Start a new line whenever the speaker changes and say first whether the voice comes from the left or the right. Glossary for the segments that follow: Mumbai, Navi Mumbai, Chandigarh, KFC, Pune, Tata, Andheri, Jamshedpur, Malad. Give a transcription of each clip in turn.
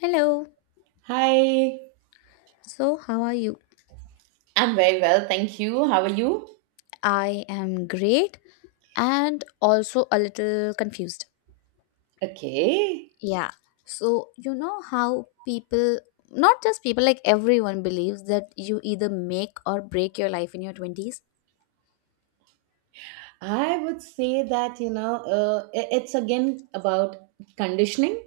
left: Hello.
right: Hi.
left: So, how are you?
right: I'm very well, thank you. How are you?
left: I am great and also a little confused.
right: Okay.
left: Yeah. So, you know how people, not just people, like everyone believes that you either make or break your life in your 20s?
right: I would say that, you know, it's again about conditioning.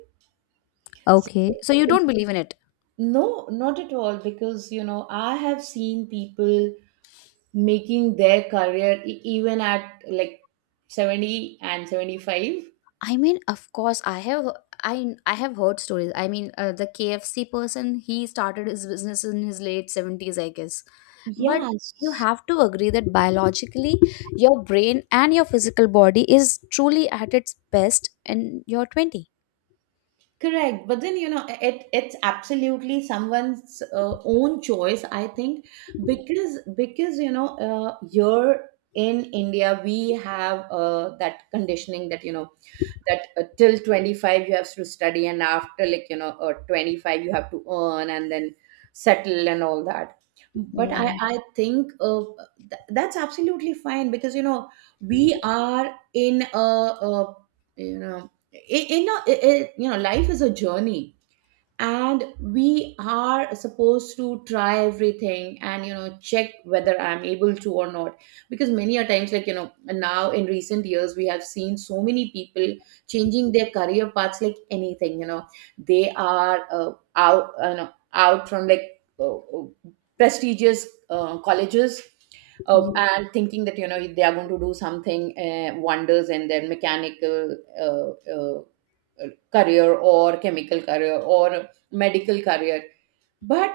right: So,
left: Okay. So, you don't believe in it.
right: no, not at all, because, you know, I have seen people making their career even at like 70 and 75.
left: I mean, of course, I have heard stories. I mean, the KFC person he started his business in his late 70s, I guess. But you
right: Yes.
left: have to agree that biologically, your brain and your physical body is truly at its best in your 20.
right: Correct, but then you know it. It's absolutely someone's own choice, I think, because you know, here in India we have, that conditioning that you know that, till 25 you have to study, and after, like, you know, 25 you have to earn and then settle and all that. But
left: Yeah,
right: I think, that's absolutely fine, because, you know, we are in a, a you know, in a, I you know, life is a journey, and we are supposed to try everything and, you know, check whether I'm able to or not. Because many a times, like, you know, now in recent years we have seen so many people changing their career paths like anything, you know. They are, out you know out from, like, prestigious colleges,
left: yeah,
right: and thinking that, you know, they are going to do something, wonders in their mechanical, career, or chemical career, or medical career, but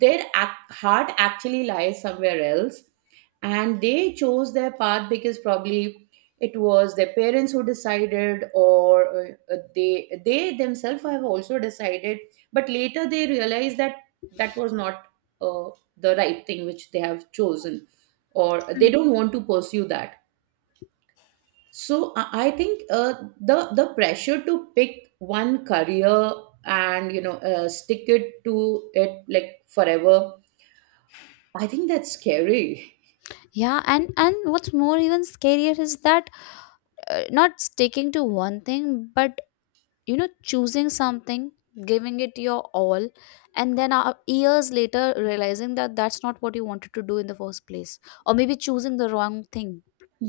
right: their heart actually lies somewhere else, and they chose their path because probably it was their parents who decided, or they themselves have also decided. But later they realize that that was not, uh, the right thing which they have chosen, or they
left: true.
right: don't want to pursue that. So I think, the pressure to pick one career and, you know, stick it to it, like, forever, I think that's scary.
left: Yeah, and what's more, even scarier is that not sticking to one thing, but you know choosing something giving it your all and then years later realizing that that's not what you wanted to do in the first place or maybe choosing the wrong thing.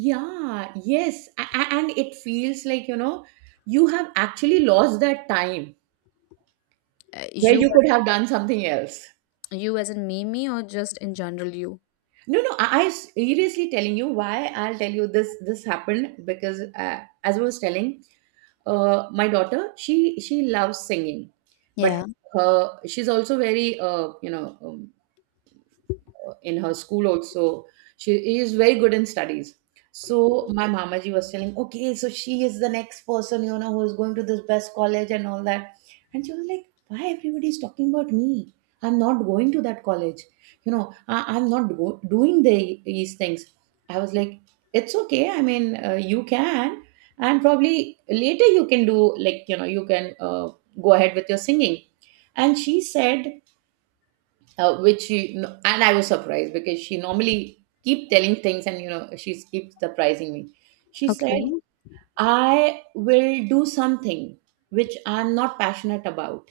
right: Yeah, yes, and it feels like, you know, you have actually lost that time
left: Uh,
right: where
left: you,
right: you could have done something else.
left: you as in me, or just in general you?
right: No, no, I seriously telling you why I'll tell you this. This happened because, as I was telling, my daughter, she loves singing, but
left: Yeah.
right: her she's also very, in her school also she is very good in studies. So my mamaji was telling, okay, so she is the next person, you know, who is going to this best college and all that. And she was like, why everybody is talking about me? I'm not going to that college. You know, I'm not doing these things. I was like, it's okay, I mean, you can, and probably later you can do, like, you know, you can, go ahead with your singing. And she said, which she no- and I was surprised, because she normally keep telling things and, you know, she keeps surprising me. She said,
left: Okay.
right: "I will do something which I'm not passionate about.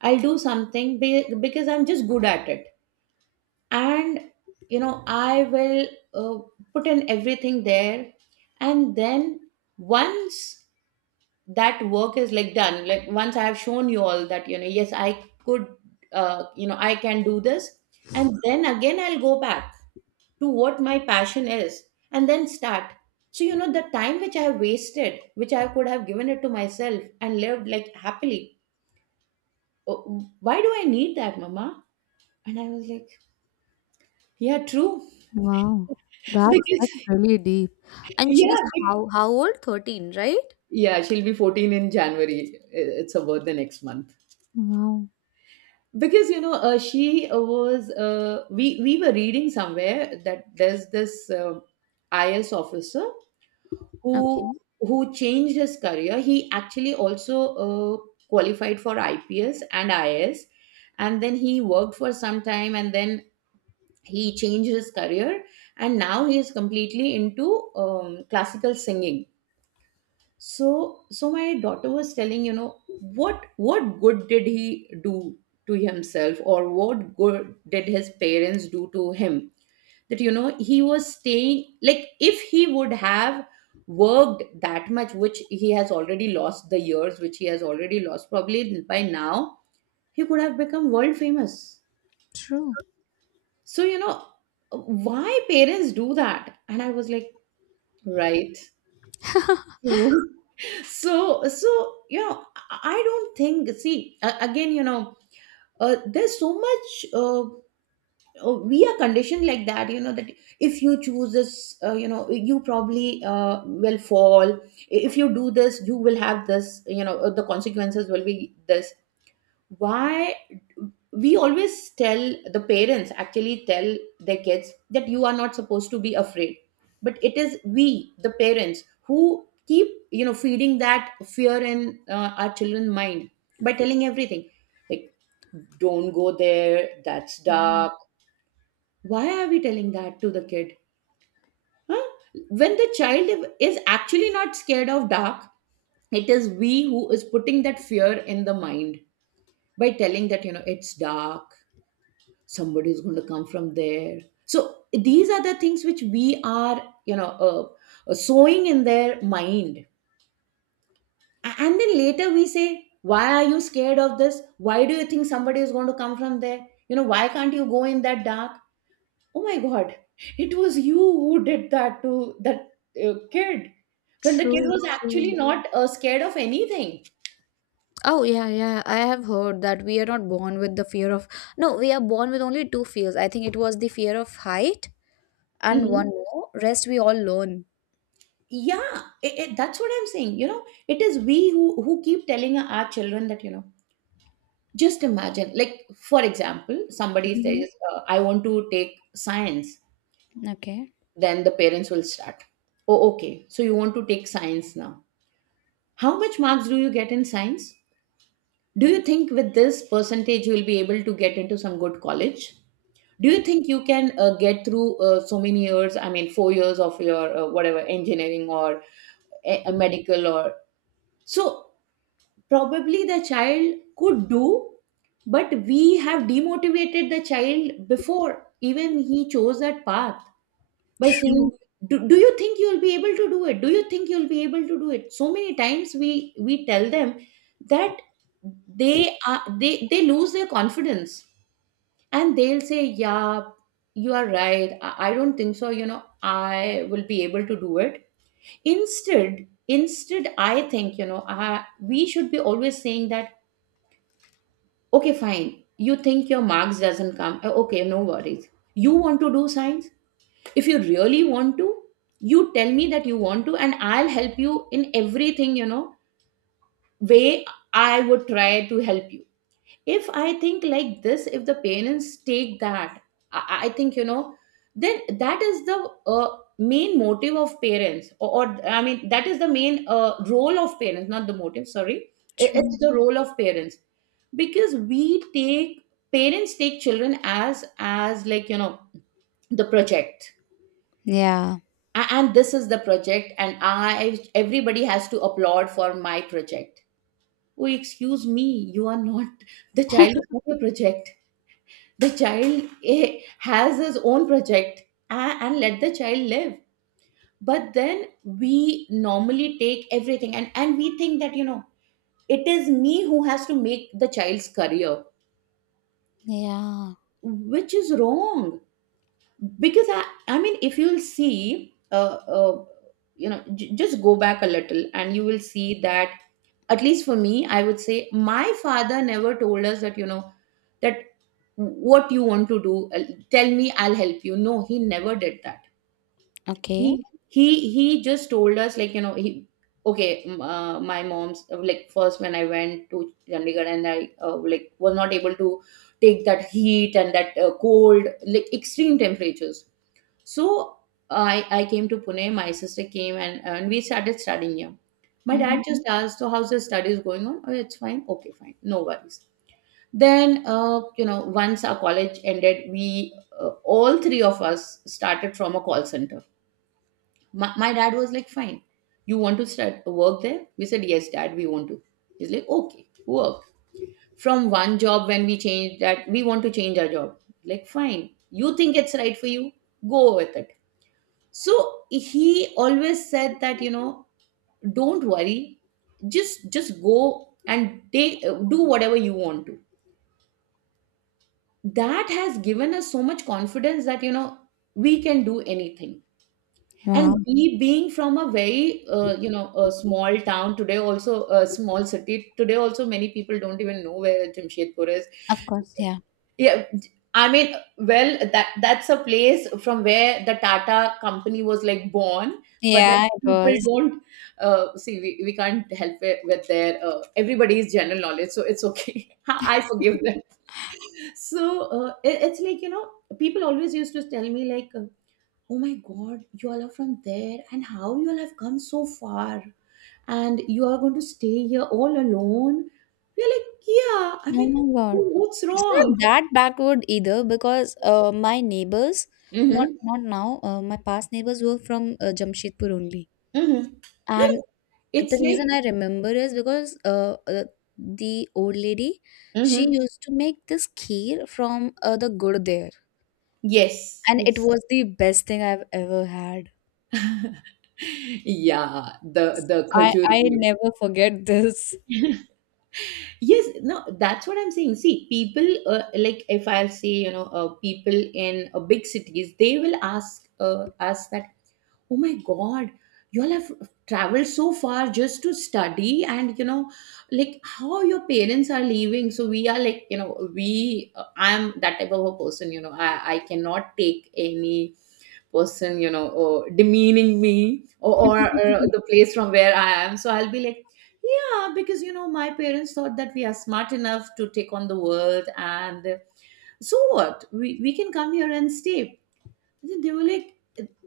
right: I'll do something because I'm just good at it, and, you know, I will, uh, put in everything there, and then once." That work is, like, done, like, once I have shown you all that, you know, yes, I could, you know, I can do this, and then again I'll go back to what my passion is, and then start. So, you know, the time which I have wasted, which I could have given it to myself and lived, like, happily. Oh, why do I need that, mama? And I was like, yeah, true.
left: Wow. That's
right: Because
left: really deep. And she's
right: yeah,
left: how old? 13, right?
right: yeah, she'll be 14 in January. It's her birthday next month.
left: Wow.
right: Because, you know, she was we were reading somewhere that there's this, IS officer, who
left: Okay.
right: who changed his career. He actually also, uh, qualified for IPS and IS, and then he worked for some time, and then he changed his career, and now he is completely into, classical singing. So my daughter was telling, you know, what good did he do to himself, or what good did his parents do to him? That, you know, he was staying, like, if he would have worked that much, which he has already lost the years, which he has already lost, probably by now he could have become world famous.
left: True.
right: So, you know, why parents do that? And I was like, right. True. So you know, I don't think, see, again, you know, there's so much, we are conditioned like that, you know, that if you choose this, you know, you probably, will fall. If you do this, you will have this, you know, the consequences will be this. Why we always tell, the parents actually tell their kids, that you are not supposed to be afraid. But it is we the parents who keep, you know, feeding that fear in, our children's mind, by telling everything, like, don't go there, that's
left: Yeah.
right: dark. Why are we telling that to the kid? Huh? When the child is actually not scared of dark. It is we who is putting that fear in the mind by telling that, you know, it's dark, somebody is going to come from there. So these are the things which we are, you know, sowing in their mind. And then later we say, why are you scared of this? Why do you think somebody is going to come from there? You know, why can't you go in that dark? Oh my God, it was you who did that to that, kid, when the kid
left: True,
right: was actually
left: true.
right: not, scared of anything.
left: Oh yeah, yeah. I have heard that we are not born with the fear of no, we are born with only two fears. I think it was the fear of height and one
right: Mhm.
left: more. Rest we all learn.
right: Yeah, that's what I'm saying, you know, it is we who keep telling our children that, you know, just imagine, like, for example, somebody
left: Mhm.
right: says, I want to take science.
left: Okay.
right: Then the parents will start. Oh, okay, so you want to take science now. How much marks do you get in science? Do you think with this percentage you will be able to get into some good college? Do you think you can, get through, so many years? I mean, 4 years of your, whatever, engineering, or a medical, or so probably the child could do, but we have demotivated the child before even he chose that path, by saying,
left: True,
right: do you think you'll be able to do it? Do you think you'll be able to do it? So many times we tell them that, they are they lose their confidence, and they'll say, yeah, you are right, I don't think so, you know, I will be able to do it. Instead, I think, you know, we should be always saying that, okay fine, you think your marks doesn't come. Okay, no worries, you want to do science, if you really want to, you tell me that you want to, and I'll help you in everything, you know, way, I would try to help you. If I think like this, if the parents take that, I think, you know, then that is the, main motive of parents, or, I mean, that is the main, role of parents, not the motive, sorry. It's
left: true.
right: the role of parents, because we take, parents take children as like, you know, the project.
left: Yeah.
right: And this is the project, and I everybody has to applaud for my project. Oh, excuse me, you are not, the child is not your project, the child, has his own project, and let the child live. But then we normally take everything and we think that, you know, it is me who has to make the child's career,
left: Yeah.
right: which is wrong. Because I mean, if you'll see, you know, just go back a little, and you will see that at least for me, I would say my father never told us that, you know, that what you want to do, tell me, I'll help you. No, he never did that. He
left: Okay.
right: just told us, like, you know, he, okay, my mom's, like, first when I went to Chandigarh, and I, like, was not able to take that heat and that, cold, like, extreme temperatures. So I came to Pune, my sister came, and we started studying here. My
left: Mm-hmm.
right: dad just asked, so how's the studies going on? Oh, it's fine, okay fine, no worries. Then, you know, once our college ended, we, all three of us started from a call center. My dad was like, fine, you want to start work there? We said, yes, dad, we want to. He's like, okay, work. From one job, when we changed that, we want to change our job. Like, fine. You think it's right for you? Go with it. So he always said that, you know, don't worry. Just go and take do whatever you want to. That has given us so much confidence that, you know, we can do anything. And
left: Wow.
right: we being from a very, a small town today, also a small city today, also many people don't even know where Jamshedpur is.
left: Of course. Yeah.
right: Yeah, I mean, well, that's a place from where the Tata company was like born, but then
left: Yeah, it
right: people
left: was.
right: don't see. We can't help it with their everybody's general knowledge, so it's okay. I forgive them. So it's like people always used to tell me like oh my god, you all are from there and how you all have come so far, and you are going to stay here all alone. We're like, yeah, I
left: Oh
right: mean,
left: my God.
right: what's
left: It's not
right: wrong?
left: that backward either because my neighbors, not
right: Mm-hmm.
left: not now, my past neighbors were from Jamshedpur only.
right: Mm-hmm. No,
left: And.
right: no,
left: The
right: it's
left: reason I
right: like,
left: remember is because the old lady she
right: mm-hmm.
left: used to make this kheer from the gur there,
right: Yes,
left: and it
right: yes,
left: was the best thing I've ever had.
right: yeah,
left: S-
right: the
left: I
right: khajur
left: I
right: view.
left: never forget this.
right: Yes, no, that's what I'm saying, see, people, like if I'll say, you know, people in big cities, they will ask us that, oh my god, you all have traveled so far just to study, and you know, like how your parents are leaving. So we are like, you know, we, I'm that type of a person, you know, I cannot take any person, you know, or demeaning me, or the place from where I am, so I'll be like, yeah, because you know, my parents thought that we are smart enough to take on the world, and so what, we can come here and stay. Then they were like,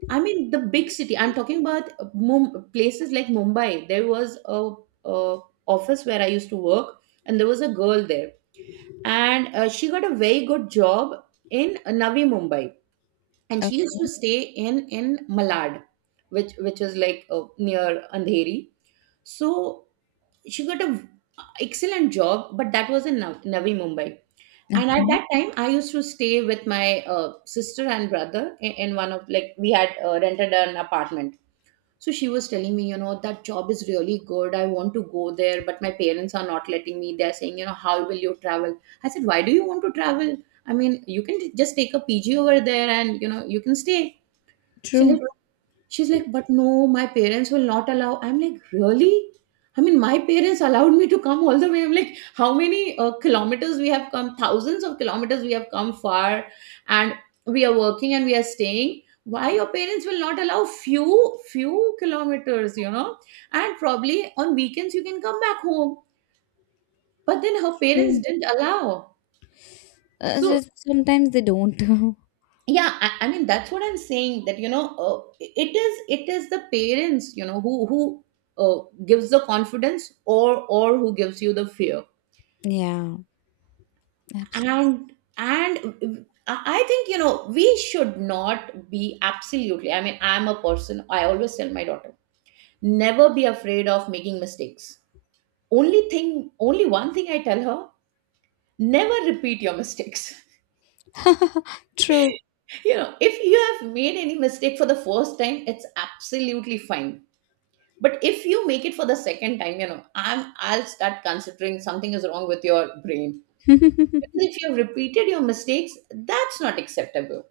right: I mean, the big city. I'm talking about places like Mumbai. There was a office where I used to work, and there was a girl there, and she got a very good job in Navi Mumbai, and she used to
left: Okay.
right: stay in Malad, which is like near Andheri. So she got a v- excellent job, but that was in Navi Mumbai. And at
left: Okay.
right: that time, I used to stay with my sister and brother in one of, like, we had rented an apartment. So she was telling me, you know, that job is really good. I want to go there, but my parents are not letting me. They're saying, you know, how will you travel? I said, why do you want to travel? I mean, you can just take a PG over there and you know you can stay. She
left: True.
right: like, She's like, but no, my parents will not allow. I'm like, really? I mean, my parents allowed me to come all the way. I'm like, how many kilometers we have come? Thousands of kilometers we have come far, and we are working and we are staying. Why your parents will not allow few kilometers? You know, and probably on weekends you can come back home. But then her
left: True.
right: parents didn't allow.
left: Uh,
right: So
left: so sometimes they don't.
right: yeah, I mean, that's what I'm saying, that you know, it is the parents, you know, who gives the confidence, or who gives you the fear.
left: Yeah, absolutely.
right: And and I I think, you know, we should not be, absolutely, I mean, I'm a person, I always tell my daughter, never be afraid of making mistakes. only thing Only one thing I tell her, never repeat your mistakes.
left: True.
right: You know, if you have made any mistake for the first time, it's absolutely fine, but if you make it for the second time, you know, I'll start considering something is wrong with your brain. Because if you've repeated your mistakes, that's not acceptable.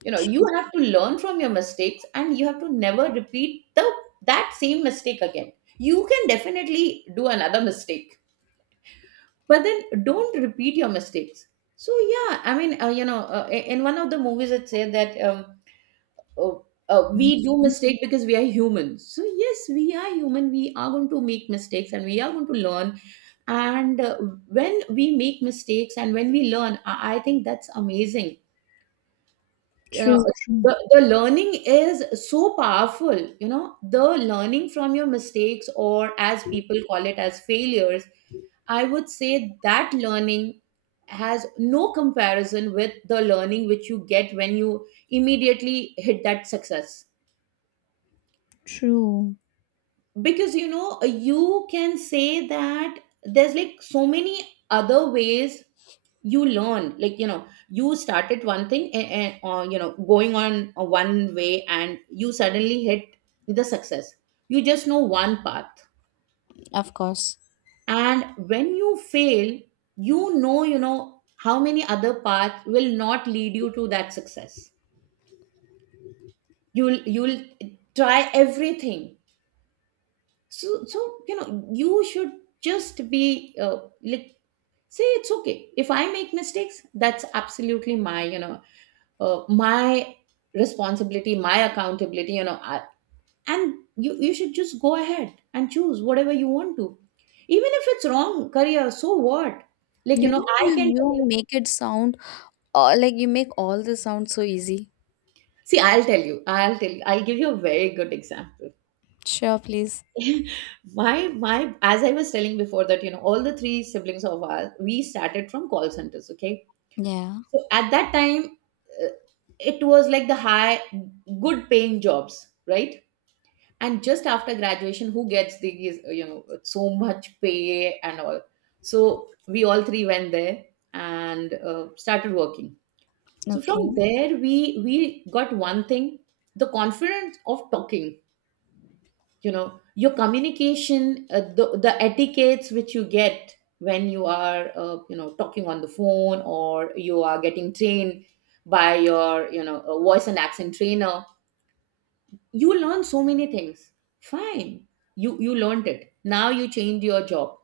right: You know, you
left: True.
right: have to learn from your mistakes, and you have to never repeat the that same mistake again. You can definitely do another mistake, but then don't repeat your mistakes. So yeah, I mean, you know, in one of the movies, it said that oh, we do mistake because we are humans. So yes, we are human, we are going to make mistakes, and we are going to learn. And When we make mistakes and when we learn, I think that's amazing, you know.
left: True. True.
right: The learning is so powerful, you know, the learning from your mistakes, or as people call it, as failures. I would say that learning has no comparison with the learning which you get when you immediately hit that success.
left: True.
right: Because you know, you can say that there's like so many other ways you learn, like, you know, you started one thing and, or you know, going on a one way, and you suddenly hit the success, you just know one path.
left: Of course.
right: And when you fail, you know, you know how many other paths will not lead you to that success. You'll try everything. So, you know, you should just be, like, say, it's okay if I make mistakes, that's absolutely my, you know, my responsibility, my accountability, you know, and you should just go ahead and choose whatever you want to, even if it's wrong career, so what. Like, you
left: You
right: know,
left: know,
right: I
left: you
right: can tell
left: you
right: you,
left: make it sound like you make all this sound so easy.
right: see, I'll tell you, I'll give you a very good example.
left: Sure, please.
right: My, as I was telling before, that you know, all the three siblings of ours, we started from call centers, okay.
left: Yeah.
right: So at that time, uh, it was like the good paying jobs, right? And just after graduation, who gets these, you know, so much pay and all? So we all three went there and started working. So from
left: Okay.
right: there, we got one thing: the confidence of talking, you know, your communication, the etiquettes which you get when you are, you know, talking on the phone, or you are getting trained by your, you know, voice and accent trainer. You learn so many things, fine. You learned it, now you change your job.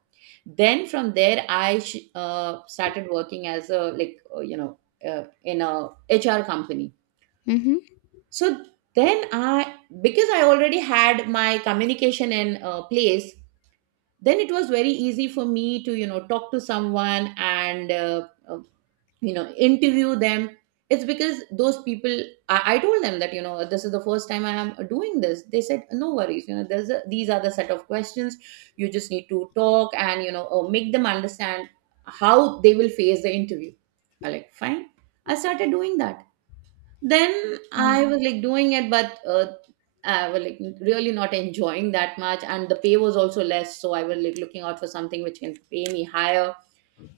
right: Then from there, I started working as a, like, you know, in a HR company.
left: Mm-hmm.
right: So then I, because I already had my communication in place, then it was very easy for me to, you know, talk to someone, and you know, interview them. It's because those people, I told them that, you know, this is the first time I am doing this. They said, no worries, you know, these are the set of questions, you just need to talk, and you know, make them understand how they will face the interview. I like, fine. I started doing that. Then
left: Oh,
right: I was like doing it, but I was like really not enjoying that much, and the pay was also less, so I was like looking out for something which can pay me higher.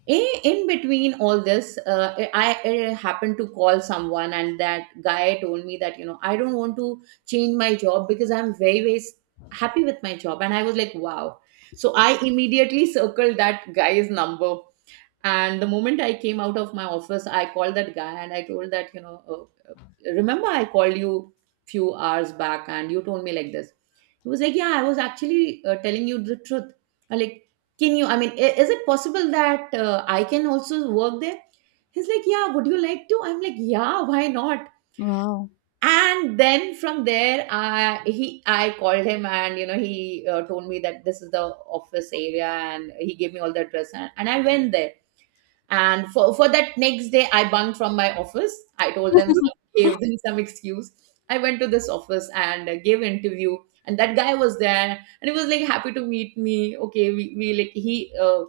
right: In between all this, I happened to call someone, and that guy told me that, you know, I don't want to change my job because I'm very happy with my job. And I was like, wow. So I immediately circled that guy's number, and the moment I came out of my office, I called that guy and I told that, you know, remember I called you few hours back and you told me like this? He was like, yeah, I was actually, telling you the truth. I like, can you, I mean, is it possible that I can also work there? He's like, yeah, would you like to? I'm like, yeah, why not?
left: wow.
right: And then from there, I called him, and you know, he, told me that this is the office area, and he gave me all the address, and I went there. And for that next day, I bunked from my office. I told them some, gave them some excuse. I went to this office and gave interview. And that guy was there, and he was like happy to meet me. Okay, we like he, uh,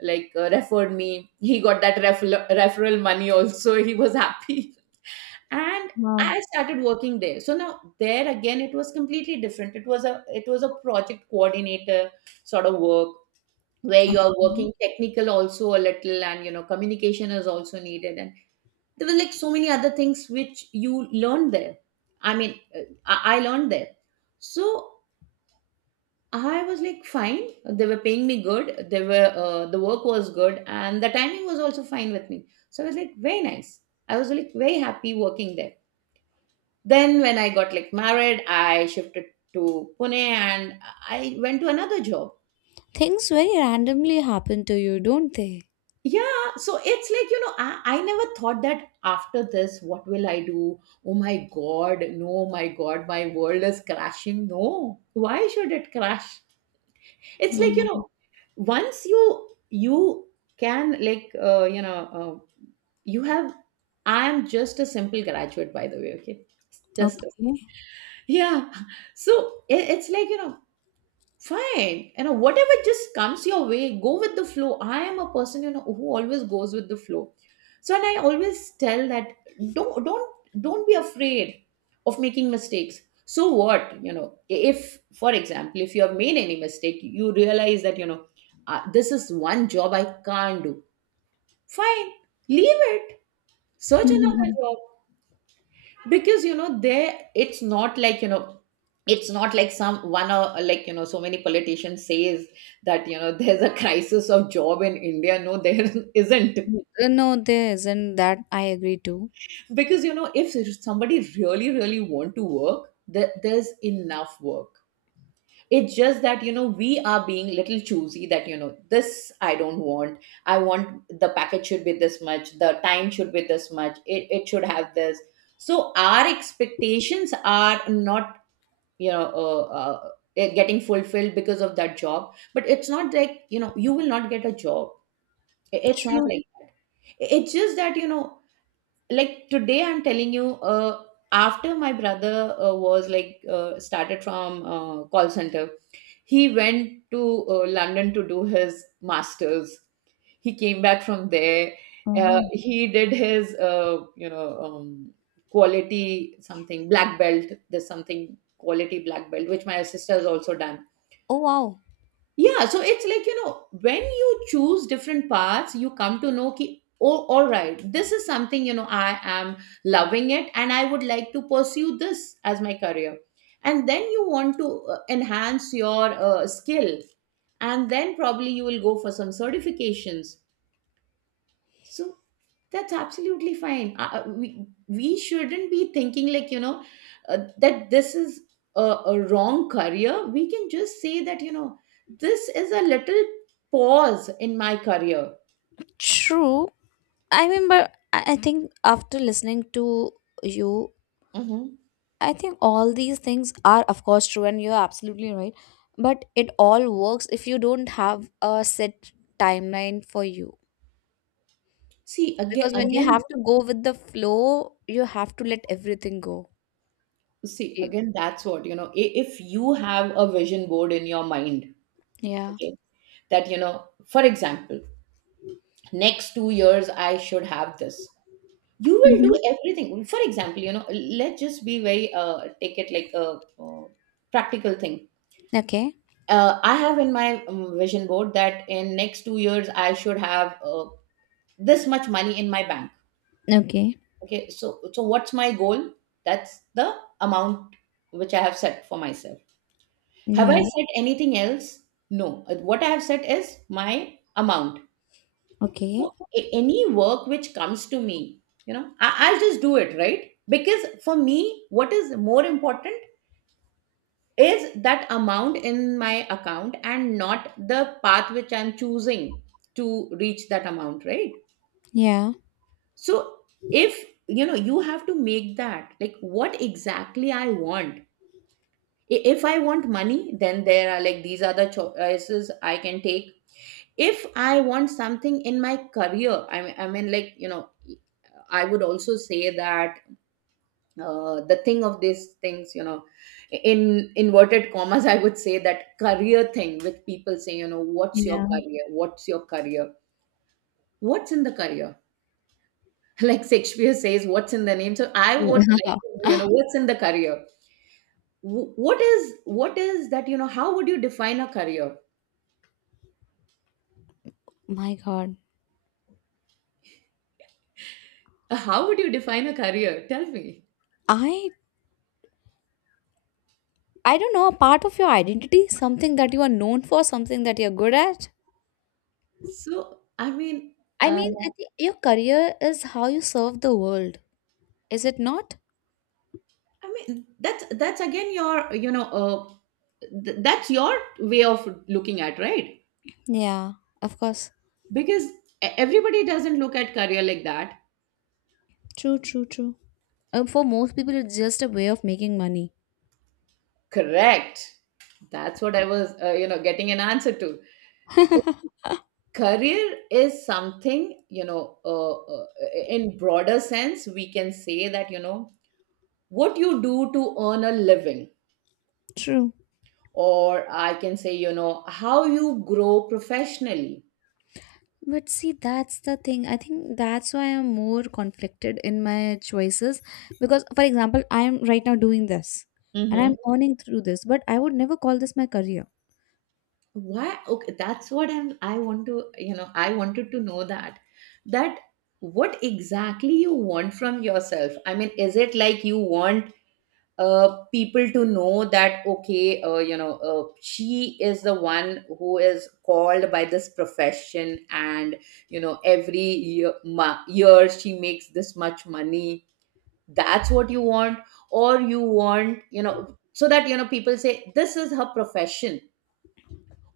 right: like uh, referred me. He got that referral money also. He was happy, and
left: Wow.
right: I started working there. So now there again, it was completely different. It was a project coordinator sort of work where you're
left: Okay.
right: working technical also a little, and you know communication is also needed. And there were like so many other things which you learned there, I learned there. So I was like fine, they were paying me good, they were the work was good and the timing was also fine with me, so I was like very nice. I was like very happy working there. Then when I got like married, I shifted to Pune and I went to another job.
left: Things very randomly happen to you, don't they?
right: Yeah, so it's like you know I never thought that after this what will I do. Oh my god, no, oh my god, my world is crashing, no, why should it crash? It's like you
left: Um,
right: know once you can uh, you have, I am just a simple graduate by the way, okay, just a,
left: okay.
right: yeah. So it's like you know fine, you know, whatever just comes your way, go with the flow. I am a person, you know, who always goes with the flow. So, and I always tell that don't don't be afraid of making mistakes. So what, you know, if for example if you have made any mistake, you realize that you know this is one job I can't do, fine, leave it, search another
left: Mhm.
right: job. Because you know there it's not like you know, it's not like some one or like you know so many politicians says that you know there's a crisis of job in India. No, there isn't.
left: No, there isn't that I agree to.
right: Because you know if somebody really really want to work there, there's enough work. It's just that you know we are being little choosy, that you know this I don't want, I want the package should be this much, the time should be this much, it should have this. So our expectations are not, you know, it getting fulfilled because of that job, but it's not like you know you will not get a job. It's not
left: True.
right: like that. It's just that you know, like today I'm telling you, after my brother was like started from call center, he went to London to do his masters. He came back from there.
left: Wow.
right: He did his, quality something black belt. There's something quality black belt, which my sister has also done.
left: Oh wow.
right: Yeah, so it's like, you know, when you choose different paths, you come to know ki, oh, all right, this is something, you know, I am loving it and I would like to pursue this as my career. And then you want to enhance your skill. And then probably you will go for some certifications. So that's absolutely fine. We shouldn't be thinking like you know that this is a wrong career. We can just say that you know this is a little pause in my career.
left: True. I mean, but I think after listening to you,
right: Mhm.
left: I think all these things are, of course, true, and you're absolutely right. But it all works if you don't have a set timeline for you.
right: See
left: Because when you
right: again,
left: have to go with the flow, you have to let everything go.
right: see
left: E-
right: again. That's what you know. If you have a vision board in your mind,
left: Yeah.
right: okay, that you know, for example, next 2 years I should have this. You will do
left: Mm-hmm.
right: everything, for example, you know, let's just be very take it like a practical thing.
left: Okay.
right: I have in my vision board that in next 2 years I should have this much money in my bank.
left: Okay.
right: Okay, so so what's my goal? That's the amount which I have set for myself. Have I
left: Yeah.
right: set anything else? No. What I have set is my amount.
left: Okay.
right: So any work which comes to me, you know, I'll just do it, right? Because for me, what is more important is that amount in my account and not the path which I'm choosing to reach that amount, right?
left: Yeah.
right: So if you know you have to make that, like, what exactly I want. If I want money, then there are like these are the choices I can take. If I want something in my career, I mean like you know I would also say that the thing of these things, you know, in inverted commas, I would say that career thing with people saying, you know, what's your
left: Yeah.
right: career? What's your career? What's in the career? Like Shakespeare says, what's in the name? So I would
left: Yeah.
right: like, to know, you know, what's in the career? What is what is that? You know, how would you define a career?
left: My God.
right: How would you define a career? Tell me.
left: I I don't know, a part of your identity, something that you are known for, something that you're good at.
right: So I mean.
left: I
right: uh,
left: mean, I think your career is how you serve the world. Is it not?
right: I mean, that's again your you know that's your way of looking at, right?
left: Yeah, of course.
right: Because everybody doesn't look at career like that.
left: True, true, true. For most people, it's just a way of making money.
right: Correct. That's what I was you know getting an answer to. Career is something, you know, in broader sense we can say that you know what you do to earn a living,
left: True.
right: or I can say you know how you grow professionally.
left: But see, that's the thing. I think that's why I'm more conflicted in my choices. Because, for example, I'm right now doing this and I'm
right: Mm-hmm.
left: earning through this, but I would never call this my career.
right: Why, okay, that's what I want to you know I wanted to know that, that what exactly you want from yourself. I mean, is it like you want people to know that okay you know she is the one who is called by this profession, and you know every year, year she makes this much money, that's what you want? Or you want, you know, so that you know people say this is her profession?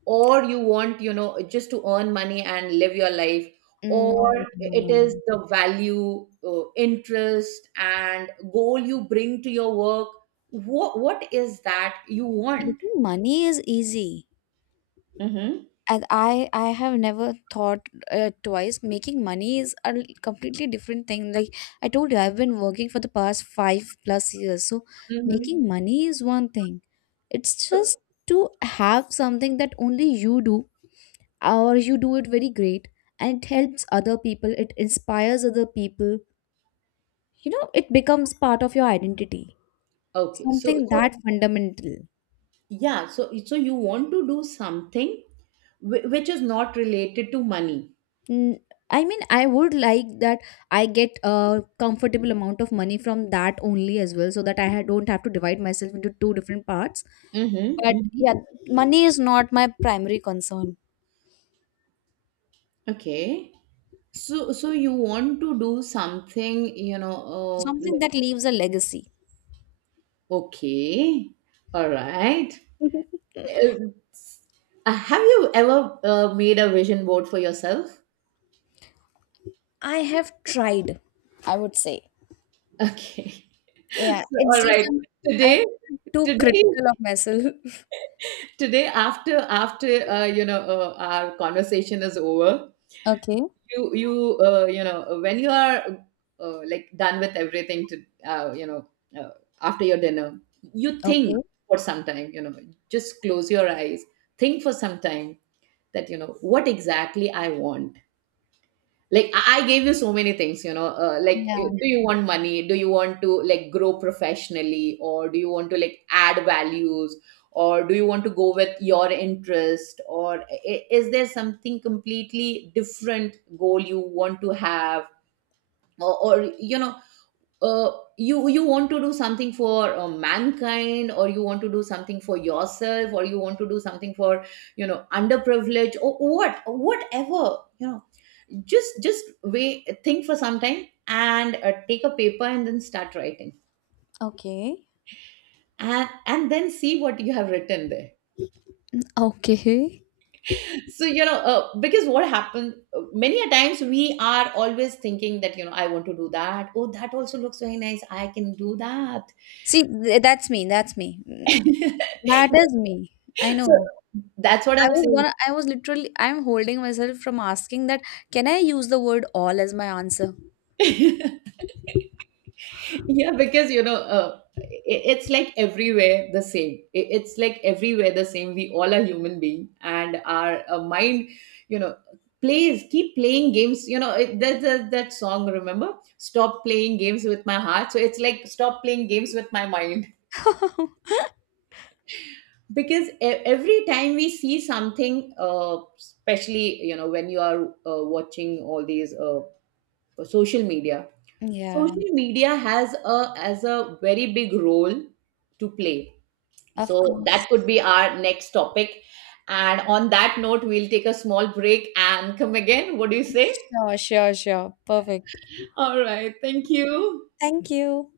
right: Or you want, you know, just to earn money and live your life?
left: No,
right: Or
left: no,
right: it
left: no.
right: is
left: no.
right: the value, interest and goal you bring to your work? What is that you want?
left: Making money is easy.
right: Mm-hmm.
left: And I have never thought twice. Making money is a completely different thing. Like I told you, I've been working for the past 5 plus years, so
right: Hmm.
left: making money is one thing. It's
right: So,
left: just to have something that only you do or you do it very great and it helps other people, it inspires other people, you know it becomes part of your identity,
right: okay. So,
left: something
right: so
left: that fundamental.
right: yeah. So, so you want to do something which is not related to money.
left: Mm, I mean, I would like that I get a comfortable amount of money from that only as well, so that I don't have to divide myself into two different parts.
right: Mm-hmm.
left: But
right: Mm-hmm.
left: yeah, money is not my primary concern.
right: Okay. So, so you want to do something, you know,
left: Something
right: like,
left: that leaves a legacy.
right: okay, all right. Have you ever made a vision board for yourself?
left: I have tried, I would say.
right: Okay.
left: Yeah,
right: So,
left: it's
right: all
left: just
right: right. Today,
left: I'm too
right: today,
left: critical of myself.
right: Today, after you know our conversation is over,
left: Okay.
right: you you know when you are like done with everything to uh, after your dinner, you think
left: Okay.
right: for some time. You know, just close your eyes, think for some time that you know what exactly I want. Like I gave you so many things you know
left: Yeah.
right: do you want money, do you want to like grow professionally, or do you want to like add values, or do you want to go with your interest, or is there something completely different goal you want to have, or you know uh, you you want to do something for mankind, or you want to do something for yourself, or you want to do something for, you know, underprivileged, or what whatever you know, just wait, think for some time and take a paper and then start writing,
left: Okay.
right: and then see what you have written there.
left: Okay.
right: So you know because what happens many a times we are always thinking that you know I want to do that, oh that also looks very nice, I can do that.
left: See, that's me. That's me. That is me. I
right: So
left: know.
right: that's what
left: I
right: I'm
left: was gonna I was literally I'm holding myself from asking that, can I use the word all as my answer?
right: saying. Yeah, because you know, it's like everywhere the same. It's like everywhere the same. We all are human being, and our mind, you know, plays keep playing games. You know, that that song. Remember, stop playing games with my heart. So it's like stop playing games with my mind. Because every time we see something, especially you know when you are watching all these social media,
left: Yeah,
right: social media has a as a very big role to play.
left: of
right: So that
left: course.
right: could be our next topic, and on that note we'll take a small break and come again, what do you say.
left: Sure, sure, sure. Perfect.
right: All right. Thank you.
left: Thank you.